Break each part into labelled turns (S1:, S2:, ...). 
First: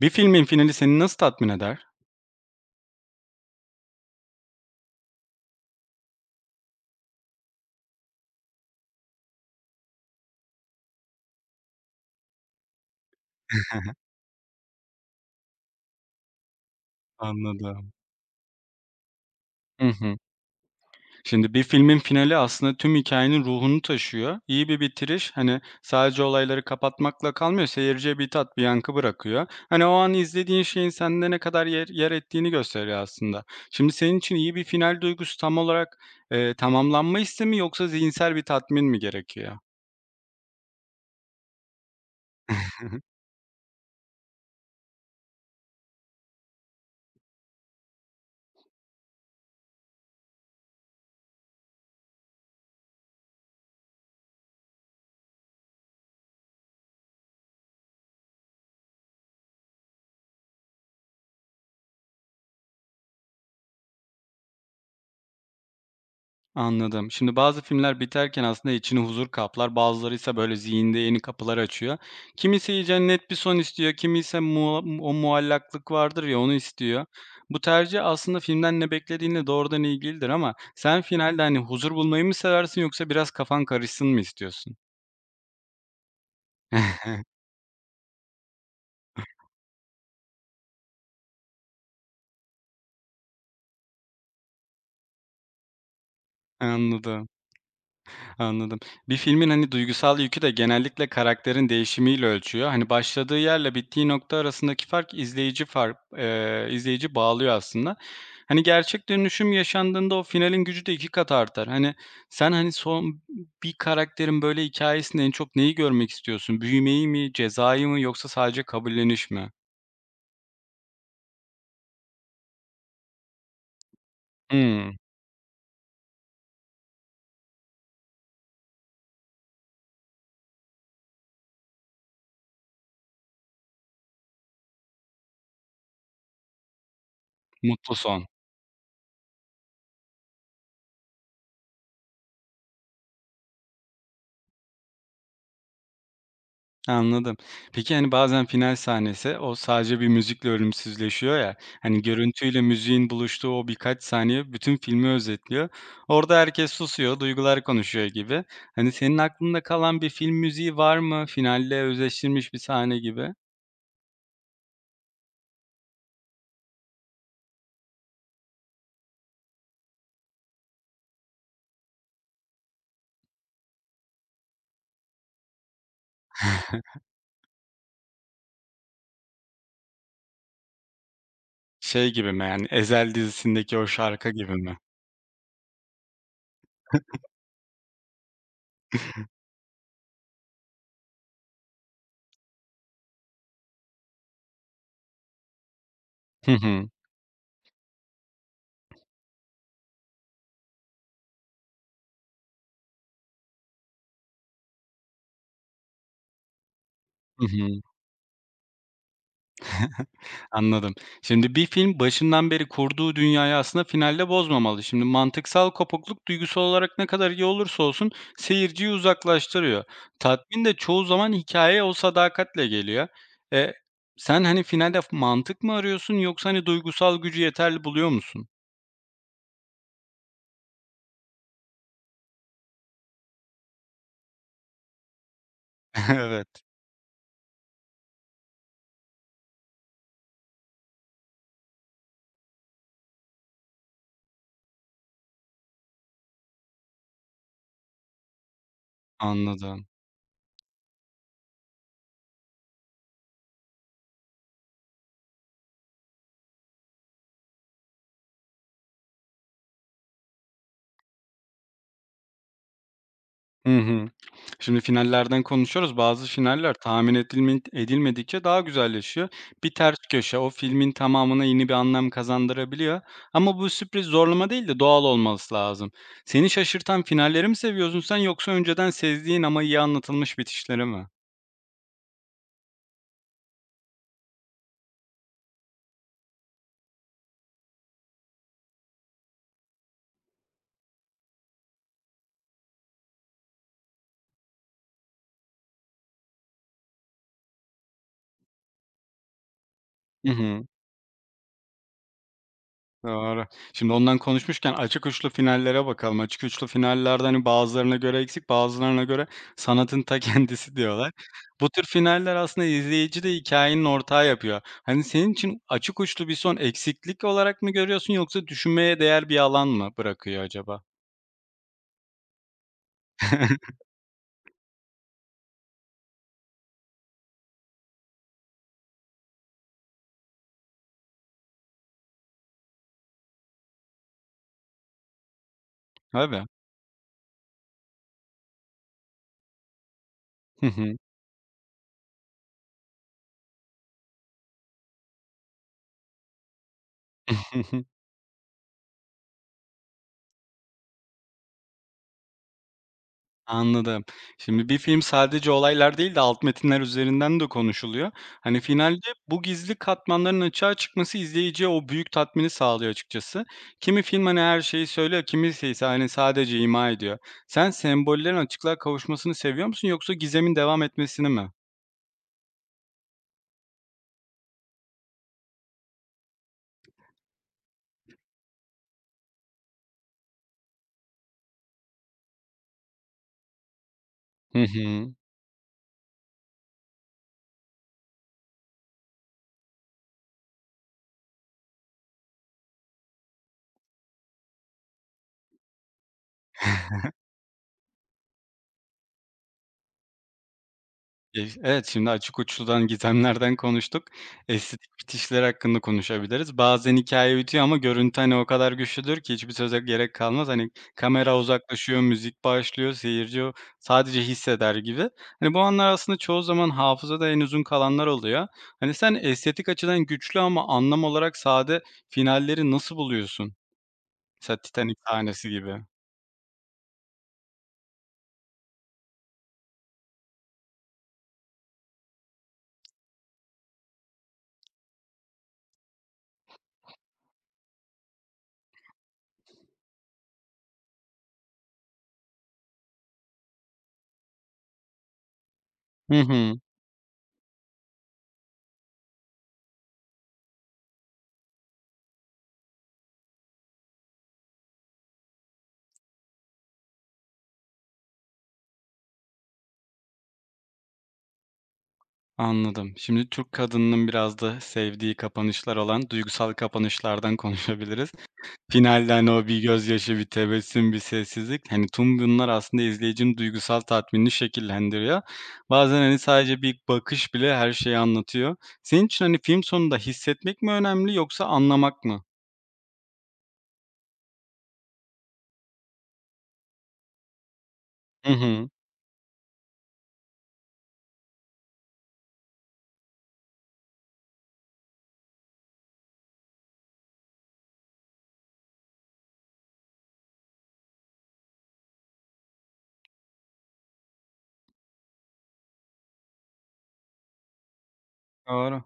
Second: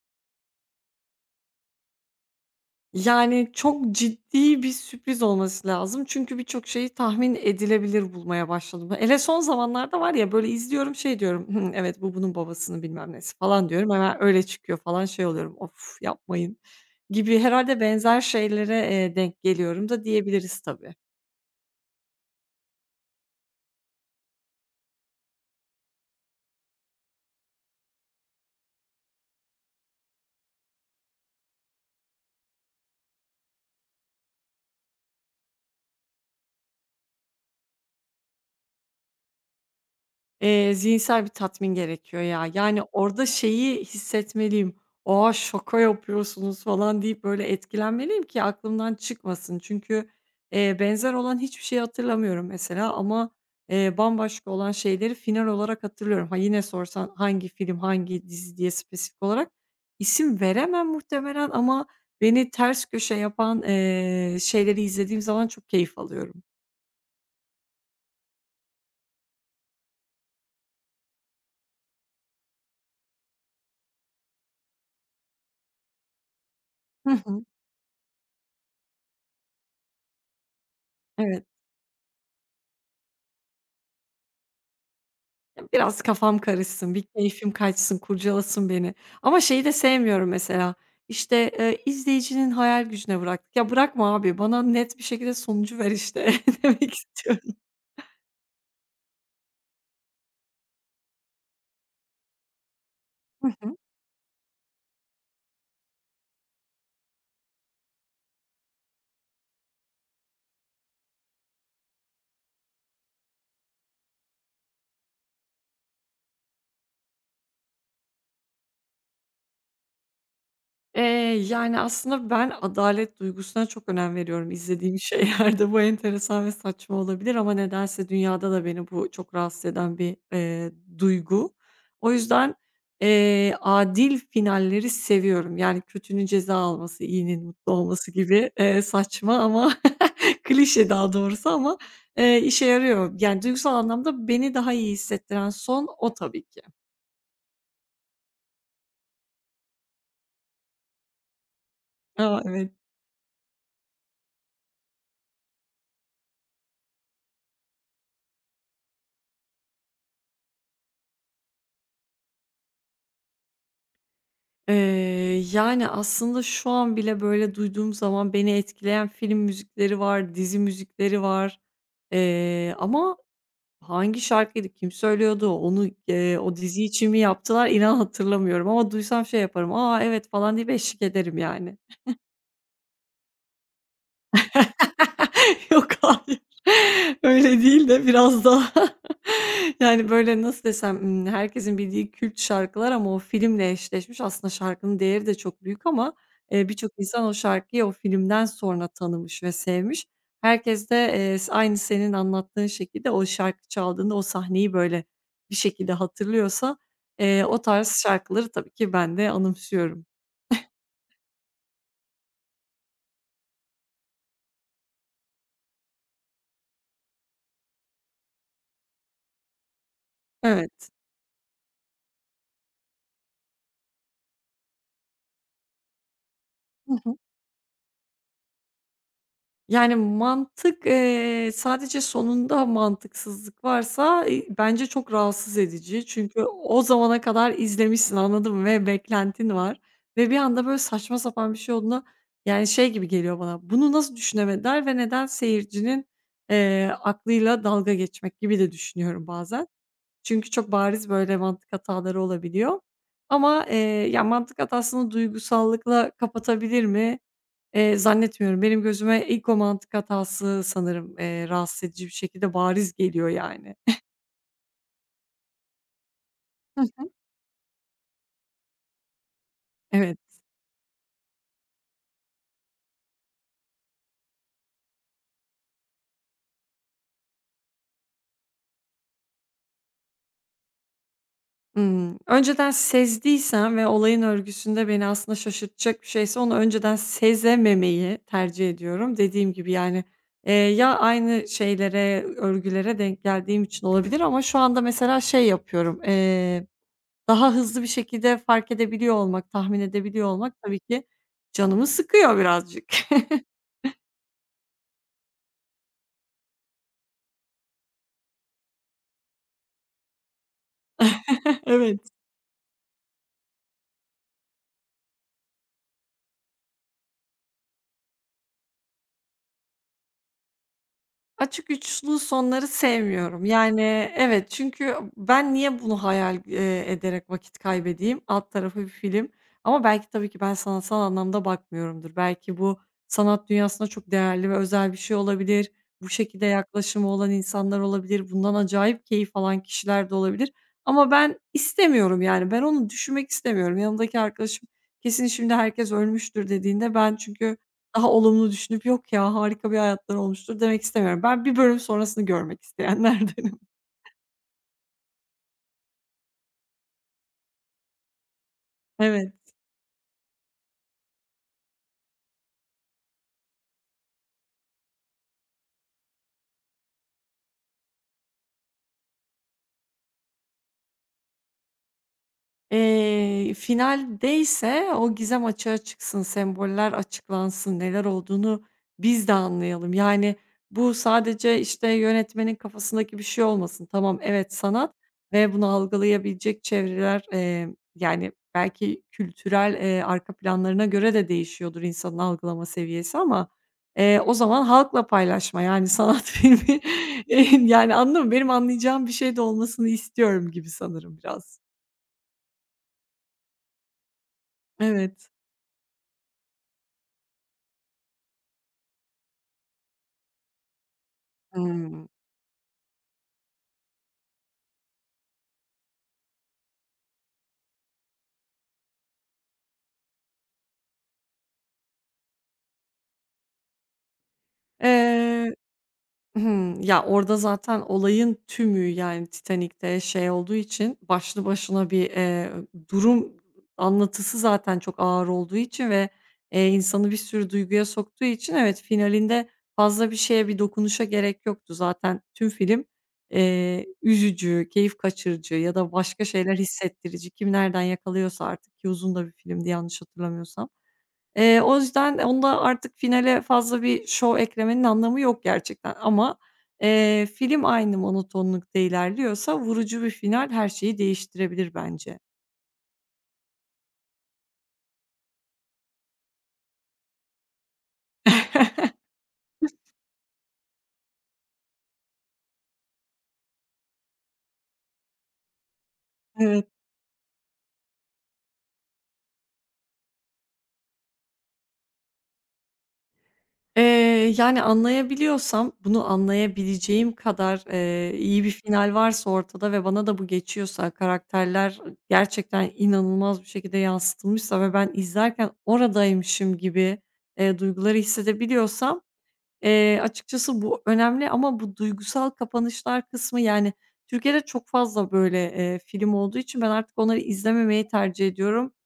S1: Bir filmin finali seni nasıl tatmin eder?
S2: Yani, çok ciddi bir sürpriz olması lazım çünkü birçok şeyi tahmin edilebilir bulmaya başladım. Hele son zamanlarda var ya, böyle, izliyorum, şey diyorum, "Hımm, evet, bu bunun babasının bilmem nesi." falan diyorum. Hemen öyle çıkıyor falan, şey oluyorum, "Of, yapmayın." gibi herhalde
S1: Anladım.
S2: benzer şeylere, denk
S1: Hı
S2: geliyorum da
S1: hı.
S2: diyebiliriz tabii.
S1: Şimdi bir filmin finali aslında tüm hikayenin ruhunu taşıyor. İyi bir bitiriş, hani, sadece olayları kapatmakla kalmıyor, seyirciye bir tat, bir yankı bırakıyor. Hani, o an izlediğin şeyin sende ne kadar yer ettiğini gösteriyor aslında. Şimdi senin için iyi bir final duygusu tam olarak, tamamlanma hissi mi yoksa zihinsel bir tatmin mi gerekiyor?
S2: Zihinsel bir tatmin gerekiyor ya. Yani, orada şeyi hissetmeliyim, "A, şaka yapıyorsunuz." falan deyip, böyle, etkilenmeliyim ki aklımdan çıkmasın. Çünkü benzer olan hiçbir şeyi hatırlamıyorum mesela ama, bambaşka olan şeyleri final olarak hatırlıyorum. Ha, yine sorsan hangi film, hangi dizi diye spesifik olarak isim veremem muhtemelen ama beni ters köşe yapan, şeyleri izlediğim zaman çok keyif alıyorum.
S1: Anladım. Şimdi bazı filmler biterken aslında içini huzur kaplar, bazıları ise böyle zihinde yeni kapılar açıyor. Kimisi iyice net bir son istiyor, kimisi o muallaklık vardır ya onu istiyor.
S2: Hı hı.
S1: Bu tercih aslında filmden ne beklediğinle doğrudan ilgilidir ama sen finalde
S2: Evet.
S1: hani huzur bulmayı mı seversin yoksa biraz kafan karışsın mı istiyorsun?
S2: Biraz kafam karışsın, bir keyfim kaçsın, kurcalasın beni. Ama şeyi de sevmiyorum mesela, işte, izleyicinin hayal gücüne bıraktık. Ya, bırakma abi, bana net bir şekilde sonucu ver işte demek
S1: Anladım.
S2: istiyorum.
S1: Anladım. Bir filmin, hani, duygusal yükü de genellikle karakterin değişimiyle ölçüyor. Hani, başladığı yerle bittiği nokta arasındaki fark izleyici fark izleyici bağlıyor aslında. Hani, gerçek dönüşüm yaşandığında o finalin gücü de 2 kat artar. Hani, sen, hani, son bir karakterin, böyle, hikayesinde en çok neyi görmek istiyorsun? Büyümeyi mi, cezayı mı yoksa sadece kabulleniş mi?
S2: Eee, Yani, aslında ben adalet duygusuna çok önem veriyorum.
S1: Hımm,
S2: İzlediğim şeylerde bu enteresan ve saçma olabilir ama nedense dünyada da beni bu çok rahatsız eden bir, duygu. O yüzden, adil finalleri seviyorum. Yani, kötünün ceza alması, iyinin mutlu
S1: mutlu
S2: olması
S1: son.
S2: gibi, saçma ama klişe daha doğrusu ama, işe yarıyor. Yani, duygusal anlamda beni daha iyi hissettiren son o tabii ki.
S1: Anladım. Peki, hani, bazen final sahnesi o sadece bir müzikle ölümsüzleşiyor ya, hani,
S2: A,
S1: görüntüyle
S2: evet.
S1: müziğin buluştuğu o birkaç saniye bütün filmi özetliyor. Orada herkes susuyor, duygular konuşuyor gibi. Hani, senin aklında kalan bir film müziği var mı? Finalle özdeşleşmiş bir sahne gibi.
S2: Yani, aslında şu an bile, böyle, duyduğum zaman beni etkileyen film müzikleri var, dizi müzikleri var. Ama hangi şarkıydı, kim söylüyordu, onu, o dizi için mi yaptılar, inan hatırlamıyorum ama duysam şey yaparım, "A, evet." falan diye eşlik ederim yani.
S1: Şey gibi mi, yani, Ezel dizisindeki o şarkı gibi mi?
S2: Yok, hayır. Öyle değil de biraz daha yani, böyle, nasıl desem, herkesin bildiği kült şarkılar ama o filmle eşleşmiş. Aslında şarkının değeri de çok büyük ama,
S1: Hı hı.
S2: birçok insan o şarkıyı o filmden sonra tanımış ve sevmiş. Herkes de, s aynı senin anlattığın şekilde o şarkı çaldığında o sahneyi, böyle, bir şekilde hatırlıyorsa,
S1: Hı
S2: o
S1: hı.
S2: tarz şarkıları tabii ki ben de anımsıyorum.
S1: Anladım. Şimdi bir film başından beri kurduğu dünyayı aslında finalde bozmamalı. Şimdi mantıksal kopukluk duygusal olarak ne kadar iyi olursa olsun seyirciyi uzaklaştırıyor. Tatmin de
S2: Evet.
S1: çoğu zaman hikayeye o sadakatle geliyor. E, Sen hani finalde mantık mı arıyorsun yoksa hani
S2: Hı hı.
S1: duygusal gücü yeterli buluyor musun?
S2: Yani, mantık, sadece sonunda mantıksızlık varsa, bence çok rahatsız edici. Çünkü
S1: Evet,
S2: o zamana kadar izlemişsin, anladın mı? Ve beklentin var ve bir anda, böyle, saçma sapan bir şey olduğunda, yani, şey gibi geliyor bana, bunu nasıl düşünemediler ve neden seyircinin, aklıyla dalga geçmek gibi de düşünüyorum bazen.
S1: anladım.
S2: Çünkü çok bariz böyle mantık hataları olabiliyor. Ama ya, mantık hatasını duygusallıkla kapatabilir mi? Zannetmiyorum. Benim gözüme ilk o mantık hatası sanırım, rahatsız edici bir şekilde bariz geliyor yani.
S1: Hı hı. Şimdi finallerden konuşuyoruz. Bazı finaller
S2: Hı hı.
S1: tahmin edilmedikçe daha güzelleşiyor. Bir ters
S2: Evet.
S1: köşe o filmin tamamına yeni bir anlam kazandırabiliyor. Ama bu sürpriz zorlama değil de doğal olması lazım. Seni şaşırtan finalleri mi seviyorsun sen yoksa önceden sezdiğin ama iyi anlatılmış bitişleri mi?
S2: Önceden sezdiysem ve olayın örgüsünde beni aslında şaşırtacak bir şeyse onu önceden sezememeyi tercih ediyorum. Dediğim gibi, yani, ya aynı şeylere, örgülere denk geldiğim için olabilir ama şu anda mesela şey yapıyorum, daha hızlı bir şekilde fark edebiliyor olmak, tahmin edebiliyor
S1: Hı
S2: olmak
S1: hı.
S2: tabii ki canımı sıkıyor birazcık.
S1: Doğru. Şimdi ondan konuşmuşken açık uçlu finallere bakalım. Açık uçlu finallerde, hani, bazılarına göre eksik, bazılarına göre sanatın ta kendisi diyorlar. Bu tür
S2: Evet.
S1: finaller aslında izleyici de hikayenin ortağı yapıyor. Hani, senin için açık uçlu bir son eksiklik olarak mı görüyorsun yoksa düşünmeye değer bir alan mı bırakıyor acaba?
S2: Açık uçlu sonları sevmiyorum. Yani, evet, çünkü ben niye bunu hayal ederek vakit kaybedeyim? Alt tarafı bir film ama belki tabii ki ben sanatsal anlamda bakmıyorumdur. Belki bu sanat dünyasına çok değerli ve özel bir şey olabilir. Bu şekilde
S1: Tabii.
S2: yaklaşımı olan insanlar olabilir. Bundan acayip keyif alan kişiler de olabilir
S1: Hı hı.
S2: ama ben istemiyorum, yani, ben onu düşünmek istemiyorum. Yanımdaki arkadaşım kesin şimdi herkes ölmüştür dediğinde ben çünkü daha olumlu düşünüp "Yok ya, harika bir hayatları olmuştur." demek istemiyorum. Ben bir bölüm sonrasını görmek isteyenlerdenim.
S1: Anladım. Şimdi bir film sadece olaylar değil de alt metinler üzerinden de konuşuluyor. Hani finalde
S2: Evet.
S1: bu gizli katmanların açığa çıkması izleyiciye o büyük tatmini sağlıyor açıkçası. Kimi film hani her şeyi söylüyor, kimisi ise hani sadece ima ediyor. Sen sembollerin açıklığa kavuşmasını seviyor musun yoksa gizemin devam etmesini mi?
S2: Finaldeyse o gizem açığa çıksın, semboller açıklansın, neler olduğunu biz de anlayalım. Yani, bu sadece, işte, yönetmenin kafasındaki bir şey olmasın. Tamam, evet,
S1: Hı
S2: sanat
S1: hı.
S2: ve bunu algılayabilecek çevreler, yani, belki kültürel, arka planlarına göre de değişiyordur insanın algılama seviyesi ama, o zaman halkla paylaşma, yani, sanat filmi, yani, anladın mı? Benim anlayacağım bir şey de olmasını istiyorum gibi sanırım
S1: E
S2: biraz.
S1: evet, şimdi açık uçludan, gizemlerden konuştuk. Estetik
S2: Evet.
S1: bitişler hakkında konuşabiliriz. Bazen hikaye bitiyor ama görüntü, hani, o kadar güçlüdür ki hiçbir söze gerek kalmaz. Hani, kamera uzaklaşıyor,
S2: Hımm.
S1: müzik başlıyor, seyirci o sadece hisseder gibi. Hani, bu anlar aslında çoğu zaman hafızada en uzun kalanlar oluyor. Hani, sen estetik açıdan güçlü ama anlam olarak sade finalleri nasıl buluyorsun? Mesela Titanic sahnesi
S2: Eee,
S1: gibi.
S2: Hımm. Ya, orada zaten olayın tümü, yani, Titanik'te şey olduğu için başlı başına bir, durum anlatısı zaten çok ağır olduğu için ve, insanı bir sürü duyguya soktuğu için evet, finalinde fazla bir şeye, bir dokunuşa gerek yoktu. Zaten tüm film, üzücü, keyif kaçırıcı ya da
S1: Hı
S2: başka şeyler
S1: hı.
S2: hissettirici. Kim nereden yakalıyorsa artık ki uzun da bir filmdi yanlış hatırlamıyorsam. O yüzden onda artık finale fazla bir şov eklemenin anlamı yok gerçekten ama, film aynı monotonlukta ilerliyorsa vurucu bir final her şeyi değiştirebilir bence.
S1: Anladım. Şimdi Türk kadınının biraz da sevdiği kapanışlar olan duygusal kapanışlardan konuşabiliriz. Finalde, hani, o bir gözyaşı, bir tebessüm, bir sessizlik, hani, tüm bunlar aslında izleyicinin duygusal tatminini şekillendiriyor. Bazen, hani, sadece
S2: Evet.
S1: bir bakış bile her şeyi anlatıyor. Senin için, hani, film sonunda hissetmek mi önemli yoksa anlamak mı?
S2: Yani, anlayabiliyorsam bunu anlayabileceğim kadar,
S1: Hı
S2: iyi bir
S1: hı.
S2: final varsa ortada ve bana da bu geçiyorsa, karakterler gerçekten inanılmaz bir şekilde yansıtılmışsa ve ben izlerken oradaymışım gibi, duyguları hissedebiliyorsam açıkçası bu önemli ama bu duygusal kapanışlar kısmı, yani, Türkiye'de çok fazla böyle, film olduğu için ben artık onları izlememeyi tercih ediyorum.
S1: Doğru.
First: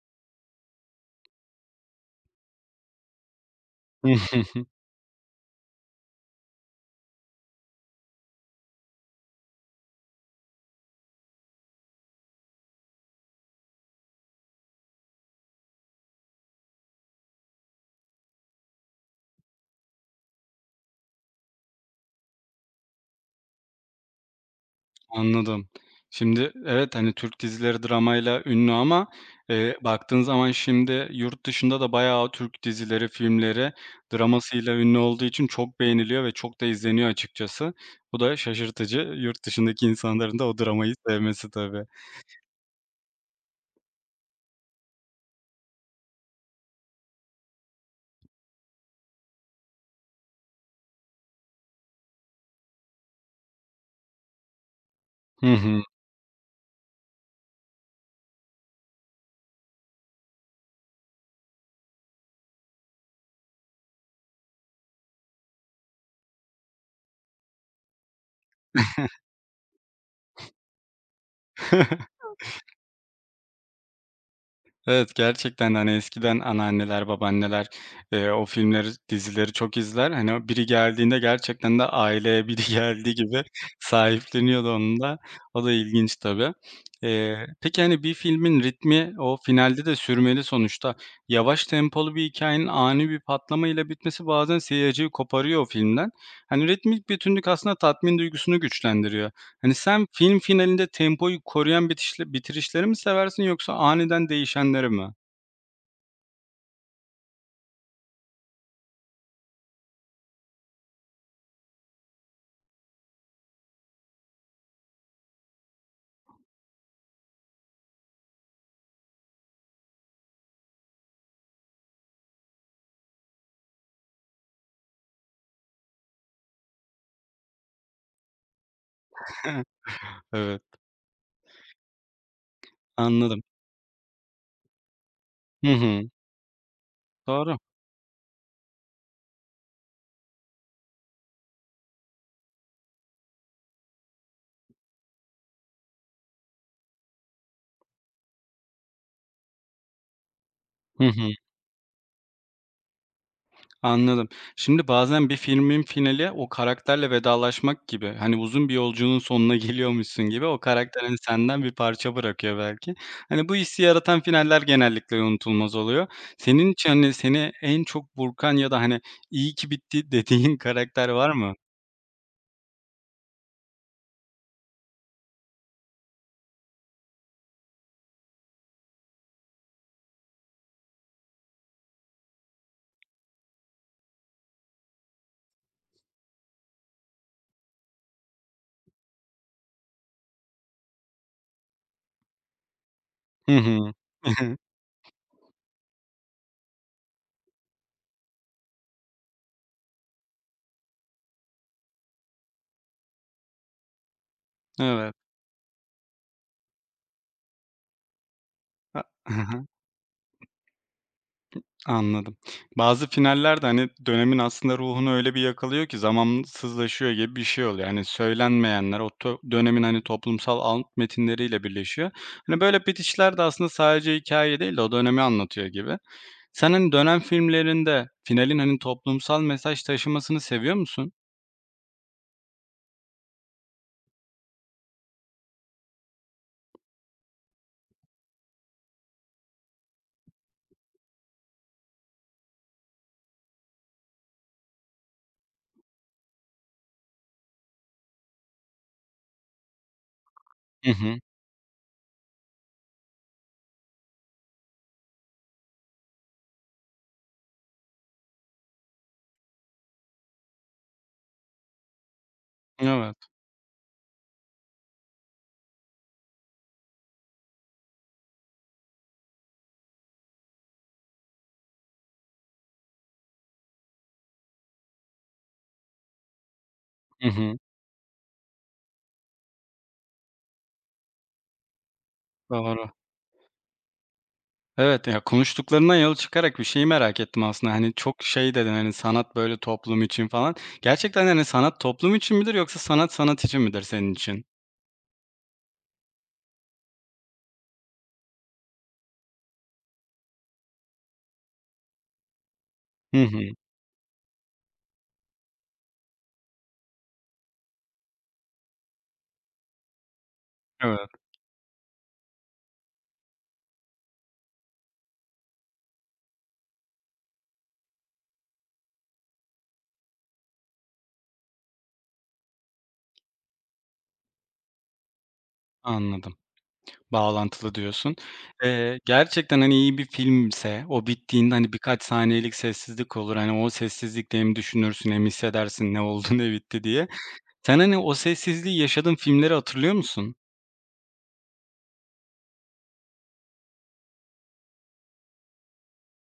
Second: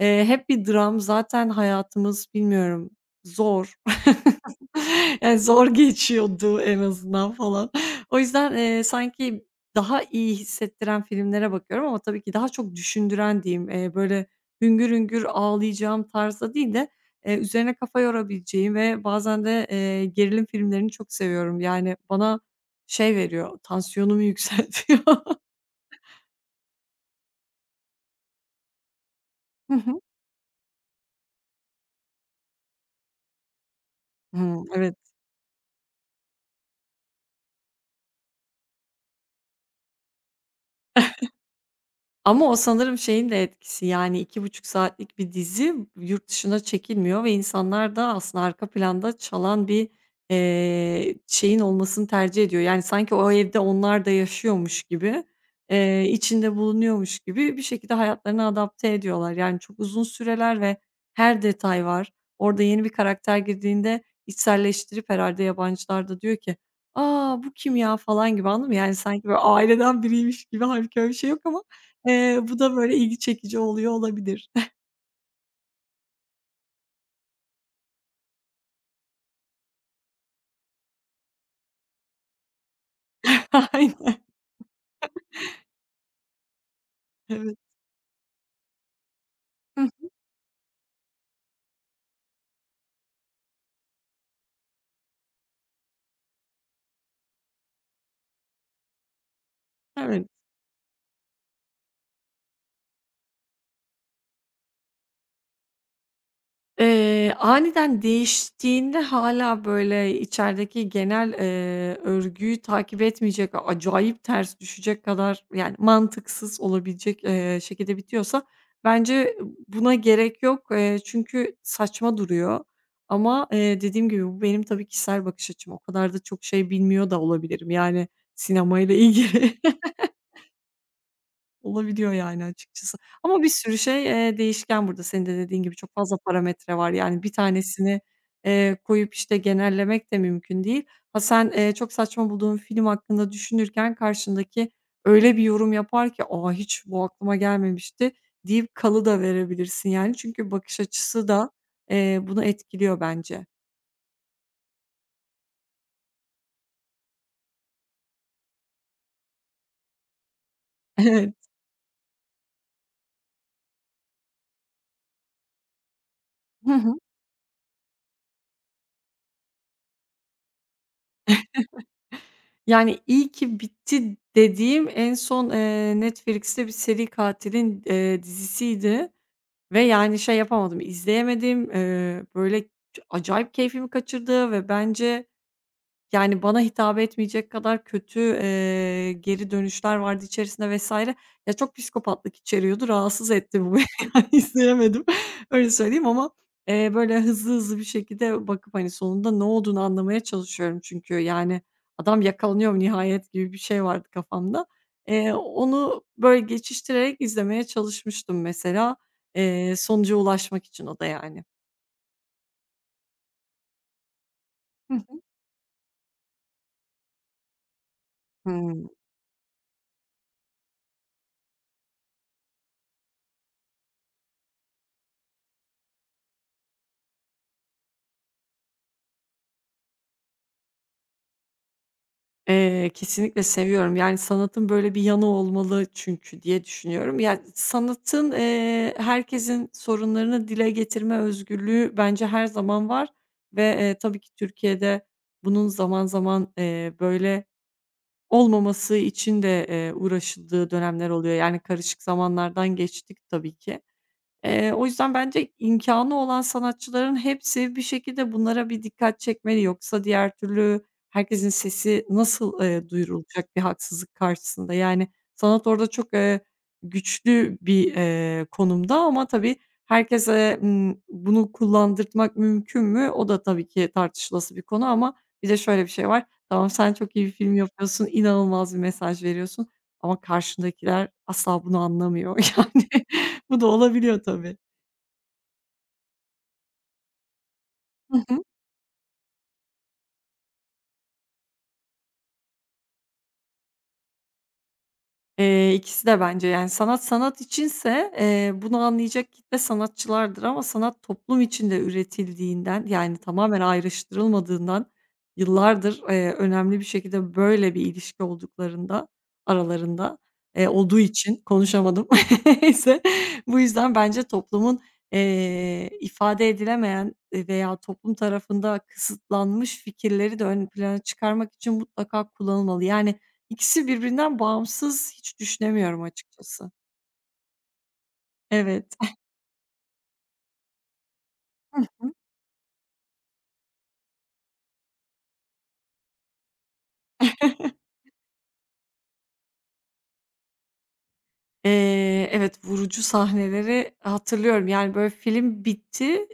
S2: Hep bir dram zaten hayatımız, bilmiyorum, zor. Yani, zor geçiyordu en azından falan. O yüzden, sanki daha iyi hissettiren filmlere bakıyorum ama tabii ki daha çok düşündüren diyeyim, böyle hüngür hüngür ağlayacağım tarzda değil de, üzerine kafa yorabileceğim ve bazen de, gerilim filmlerini çok seviyorum. Yani, bana şey veriyor, tansiyonumu yükseltiyor.
S1: Anladım. Şimdi evet, hani, Türk dizileri dramayla ünlü ama,
S2: Hı
S1: eee,
S2: hı.
S1: baktığın zaman şimdi yurt dışında da bayağı Türk dizileri, filmleri
S2: Hımm,
S1: dramasıyla
S2: evet.
S1: ünlü olduğu için çok beğeniliyor ve çok da izleniyor açıkçası. Bu da şaşırtıcı. Yurt dışındaki insanların da o dramayı sevmesi tabii.
S2: Ama o sanırım şeyin de etkisi, yani iki buçuk saatlik bir dizi yurt dışına çekilmiyor ve insanlar da aslında arka planda çalan bir, şeyin olmasını tercih ediyor. Yani sanki o evde onlar da yaşıyormuş gibi,
S1: Hı hı.
S2: içinde bulunuyormuş gibi bir şekilde hayatlarını adapte ediyorlar. Yani çok uzun süreler ve her detay var. Orada yeni bir karakter girdiğinde içselleştirip herhalde yabancılar da diyor ki, aa bu kim ya?" falan gibi, anladın mı? Yani sanki böyle aileden biriymiş gibi hâlbuki öyle bir şey yok ama Bu da böyle ilgi çekici oluyor olabilir.
S1: Evet, gerçekten, hani, eskiden anneanneler, babaanneler, o filmleri, dizileri çok izler. Hani, o biri geldiğinde gerçekten de aileye biri geldiği gibi
S2: Aynen,
S1: sahipleniyordu onun da. O da ilginç tabii.
S2: evet.
S1: Peki, hani, bir filmin ritmi o finalde
S2: Hıh.
S1: de sürmeli sonuçta. Yavaş tempolu bir hikayenin ani bir patlamayla bitmesi bazen seyirciyi koparıyor o filmden. Hani, ritmik bütünlük aslında tatmin duygusunu güçlendiriyor. Hani, sen
S2: Evet.
S1: film finalinde tempoyu koruyan bitişle bitirişleri mi seversin yoksa aniden değişenleri mi?
S2: Aniden değiştiğinde hala böyle, içerideki genel, örgüyü takip etmeyecek, acayip ters düşecek kadar, yani, mantıksız olabilecek, şekilde bitiyorsa bence buna gerek yok. Çünkü saçma duruyor ama, dediğim gibi bu benim tabii kişisel bakış açım. O kadar da çok şey bilmiyor da olabilirim, yani, sinemayla ilgili.
S1: Evet,
S2: Olabiliyor yani açıkçası. Ama
S1: anladım.
S2: bir sürü şey, değişken burada. Senin de dediğin
S1: Hı
S2: gibi çok
S1: hı.
S2: fazla parametre var. Yani bir
S1: Doğru.
S2: tanesini, koyup, işte, genellemek de mümkün değil. Ha, sen, çok saçma bulduğun film hakkında düşünürken karşındaki öyle bir yorum yapar ki, "A, hiç bu aklıma gelmemişti." deyip kalı da verebilirsin yani. Çünkü bakış
S1: Hı
S2: açısı
S1: hı.
S2: da, bunu etkiliyor bence.
S1: Anladım. Şimdi bazen bir filmin finali o karakterle vedalaşmak gibi, hani, uzun bir yolculuğun sonuna geliyormuşsun gibi o karakter, hani,
S2: Evet.
S1: senden bir parça bırakıyor belki. Hani, bu hissi yaratan finaller genellikle unutulmaz oluyor.
S2: Hı
S1: Senin için,
S2: hı.
S1: hani, seni en çok burkan ya da, hani, iyi ki bitti dediğin karakter var mı?
S2: Yani iyi ki bitti dediğim en son, Netflix'te bir seri katilin, dizisiydi. Ve, yani, şey yapamadım, izleyemedim. Böyle, acayip keyfimi kaçırdı ve bence, yani, bana hitap etmeyecek kadar kötü, geri dönüşler vardı içerisinde vesaire. Ya, çok psikopatlık içeriyordu, rahatsız
S1: Hı
S2: etti bu beni.
S1: hı.
S2: Yani, izleyemedim, öyle söyleyeyim ama, böyle hızlı hızlı bir şekilde bakıp, hani, sonunda ne olduğunu anlamaya çalışıyorum çünkü. Yani, "Adam yakalanıyor mu nihayet?" gibi bir şey vardı kafamda.
S1: Evet.
S2: Onu böyle geçiştirerek izlemeye çalışmıştım mesela, sonuca ulaşmak için o da yani.
S1: Anladım. Bazı finaller de, hani, dönemin aslında
S2: Hı
S1: ruhunu
S2: hı.
S1: öyle bir yakalıyor ki zamansızlaşıyor gibi bir şey oluyor. Hani,
S2: Hıı.
S1: söylenmeyenler o dönemin, hani, toplumsal alt metinleriyle birleşiyor. Hani, böyle bitişler de aslında sadece hikaye değil de o dönemi anlatıyor gibi. Sen, hani, dönem filmlerinde finalin, hani, toplumsal mesaj taşımasını seviyor musun?
S2: Kesinlikle seviyorum. Yani, sanatın böyle bir yanı olmalı çünkü diye düşünüyorum. Yani sanatın, herkesin sorunlarını dile getirme özgürlüğü bence her zaman var ve, tabii ki Türkiye'de bunun zaman zaman, böyle olmaması için de, uğraşıldığı
S1: Hı
S2: dönemler
S1: hı.
S2: oluyor. Yani, karışık zamanlardan geçtik tabii ki. O yüzden bence imkânı olan sanatçıların hepsi bir şekilde bunlara bir dikkat çekmeli. Yoksa diğer türlü herkesin sesi nasıl,
S1: Evet.
S2: duyurulacak bir haksızlık karşısında? Yani, sanat orada çok, güçlü bir, konumda ama tabii herkese, bunu kullandırtmak mümkün mü? O da tabii ki tartışılası bir konu ama bir de şöyle bir şey var. Tamam, sen çok iyi
S1: Hı
S2: bir film
S1: hı.
S2: yapıyorsun, inanılmaz bir mesaj veriyorsun ama karşındakiler asla bunu anlamıyor yani.
S1: Doğru.
S2: Bu da olabiliyor tabii.
S1: Evet, ya, konuştuklarından yola çıkarak bir şeyi merak ettim aslında. Hani,
S2: Hı
S1: çok
S2: hı.
S1: şey dedin, hani, sanat, böyle, toplum için falan. Gerçekten, hani, sanat toplum için midir yoksa sanat, sanat için midir senin için?
S2: İkisi de bence, yani, sanat sanat içinse, bunu anlayacak kitle sanatçılardır ama sanat toplum içinde üretildiğinden, yani,
S1: Hı hı.
S2: tamamen ayrıştırılmadığından yıllardır, önemli bir şekilde böyle bir ilişki olduklarında aralarında, olduğu
S1: Evet,
S2: için konuşamadım. Neyse, bu yüzden bence toplumun, ifade edilemeyen, veya toplum tarafında kısıtlanmış fikirleri de ön plana çıkarmak için mutlaka kullanılmalı. Yani İkisi birbirinden bağımsız hiç düşünemiyorum
S1: anladım.
S2: açıkçası.
S1: Bağlantılı diyorsun.
S2: Evet.
S1: Gerçekten, hani, iyi bir filmse o bittiğinde, hani,
S2: Hı
S1: birkaç
S2: hı.
S1: saniyelik sessizlik olur. Hani, o sessizlikte hem düşünürsün hem hissedersin ne oldu ne bitti diye. Sen, hani, o sessizliği yaşadığın filmleri hatırlıyor musun?
S2: Evet, vurucu sahneleri hatırlıyorum. Yani, böyle, film bitti,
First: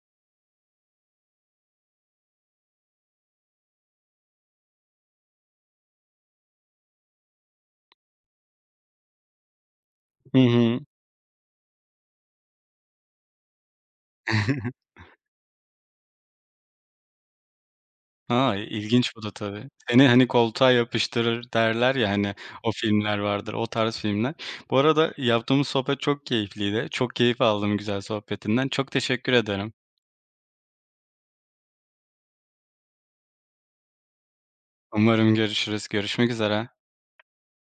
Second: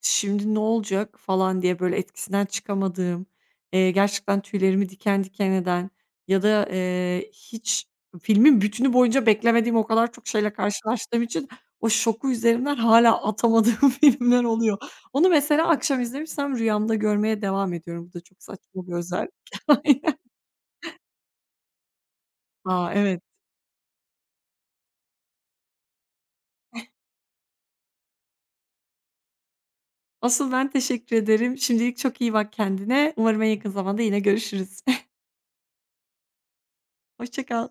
S2: şimdi ne olacak falan diye, böyle, etkisinden çıkamadığım, gerçekten tüylerimi diken diken eden ya da, hiç filmin bütünü boyunca beklemediğim o kadar çok
S1: Hı
S2: şeyle
S1: hı.
S2: karşılaştığım için o şoku üzerimden hala atamadığım filmler oluyor. Onu mesela akşam izlemişsem rüyamda görmeye devam ediyorum. Bu da çok
S1: Ha,
S2: saçma bir
S1: ilginç bu
S2: özellik.
S1: da tabii. Seni, hani, koltuğa yapıştırır derler ya, hani, o
S2: A,
S1: filmler
S2: evet.
S1: vardır, o tarz filmler. Bu arada yaptığımız sohbet çok keyifliydi. Çok keyif aldım güzel sohbetinden. Çok teşekkür ederim.
S2: Asıl ben teşekkür ederim. Şimdilik çok iyi bak kendine. Umarım en yakın zamanda yine görüşürüz.
S1: Umarım görüşürüz. Görüşmek üzere.
S2: Hoşça kal.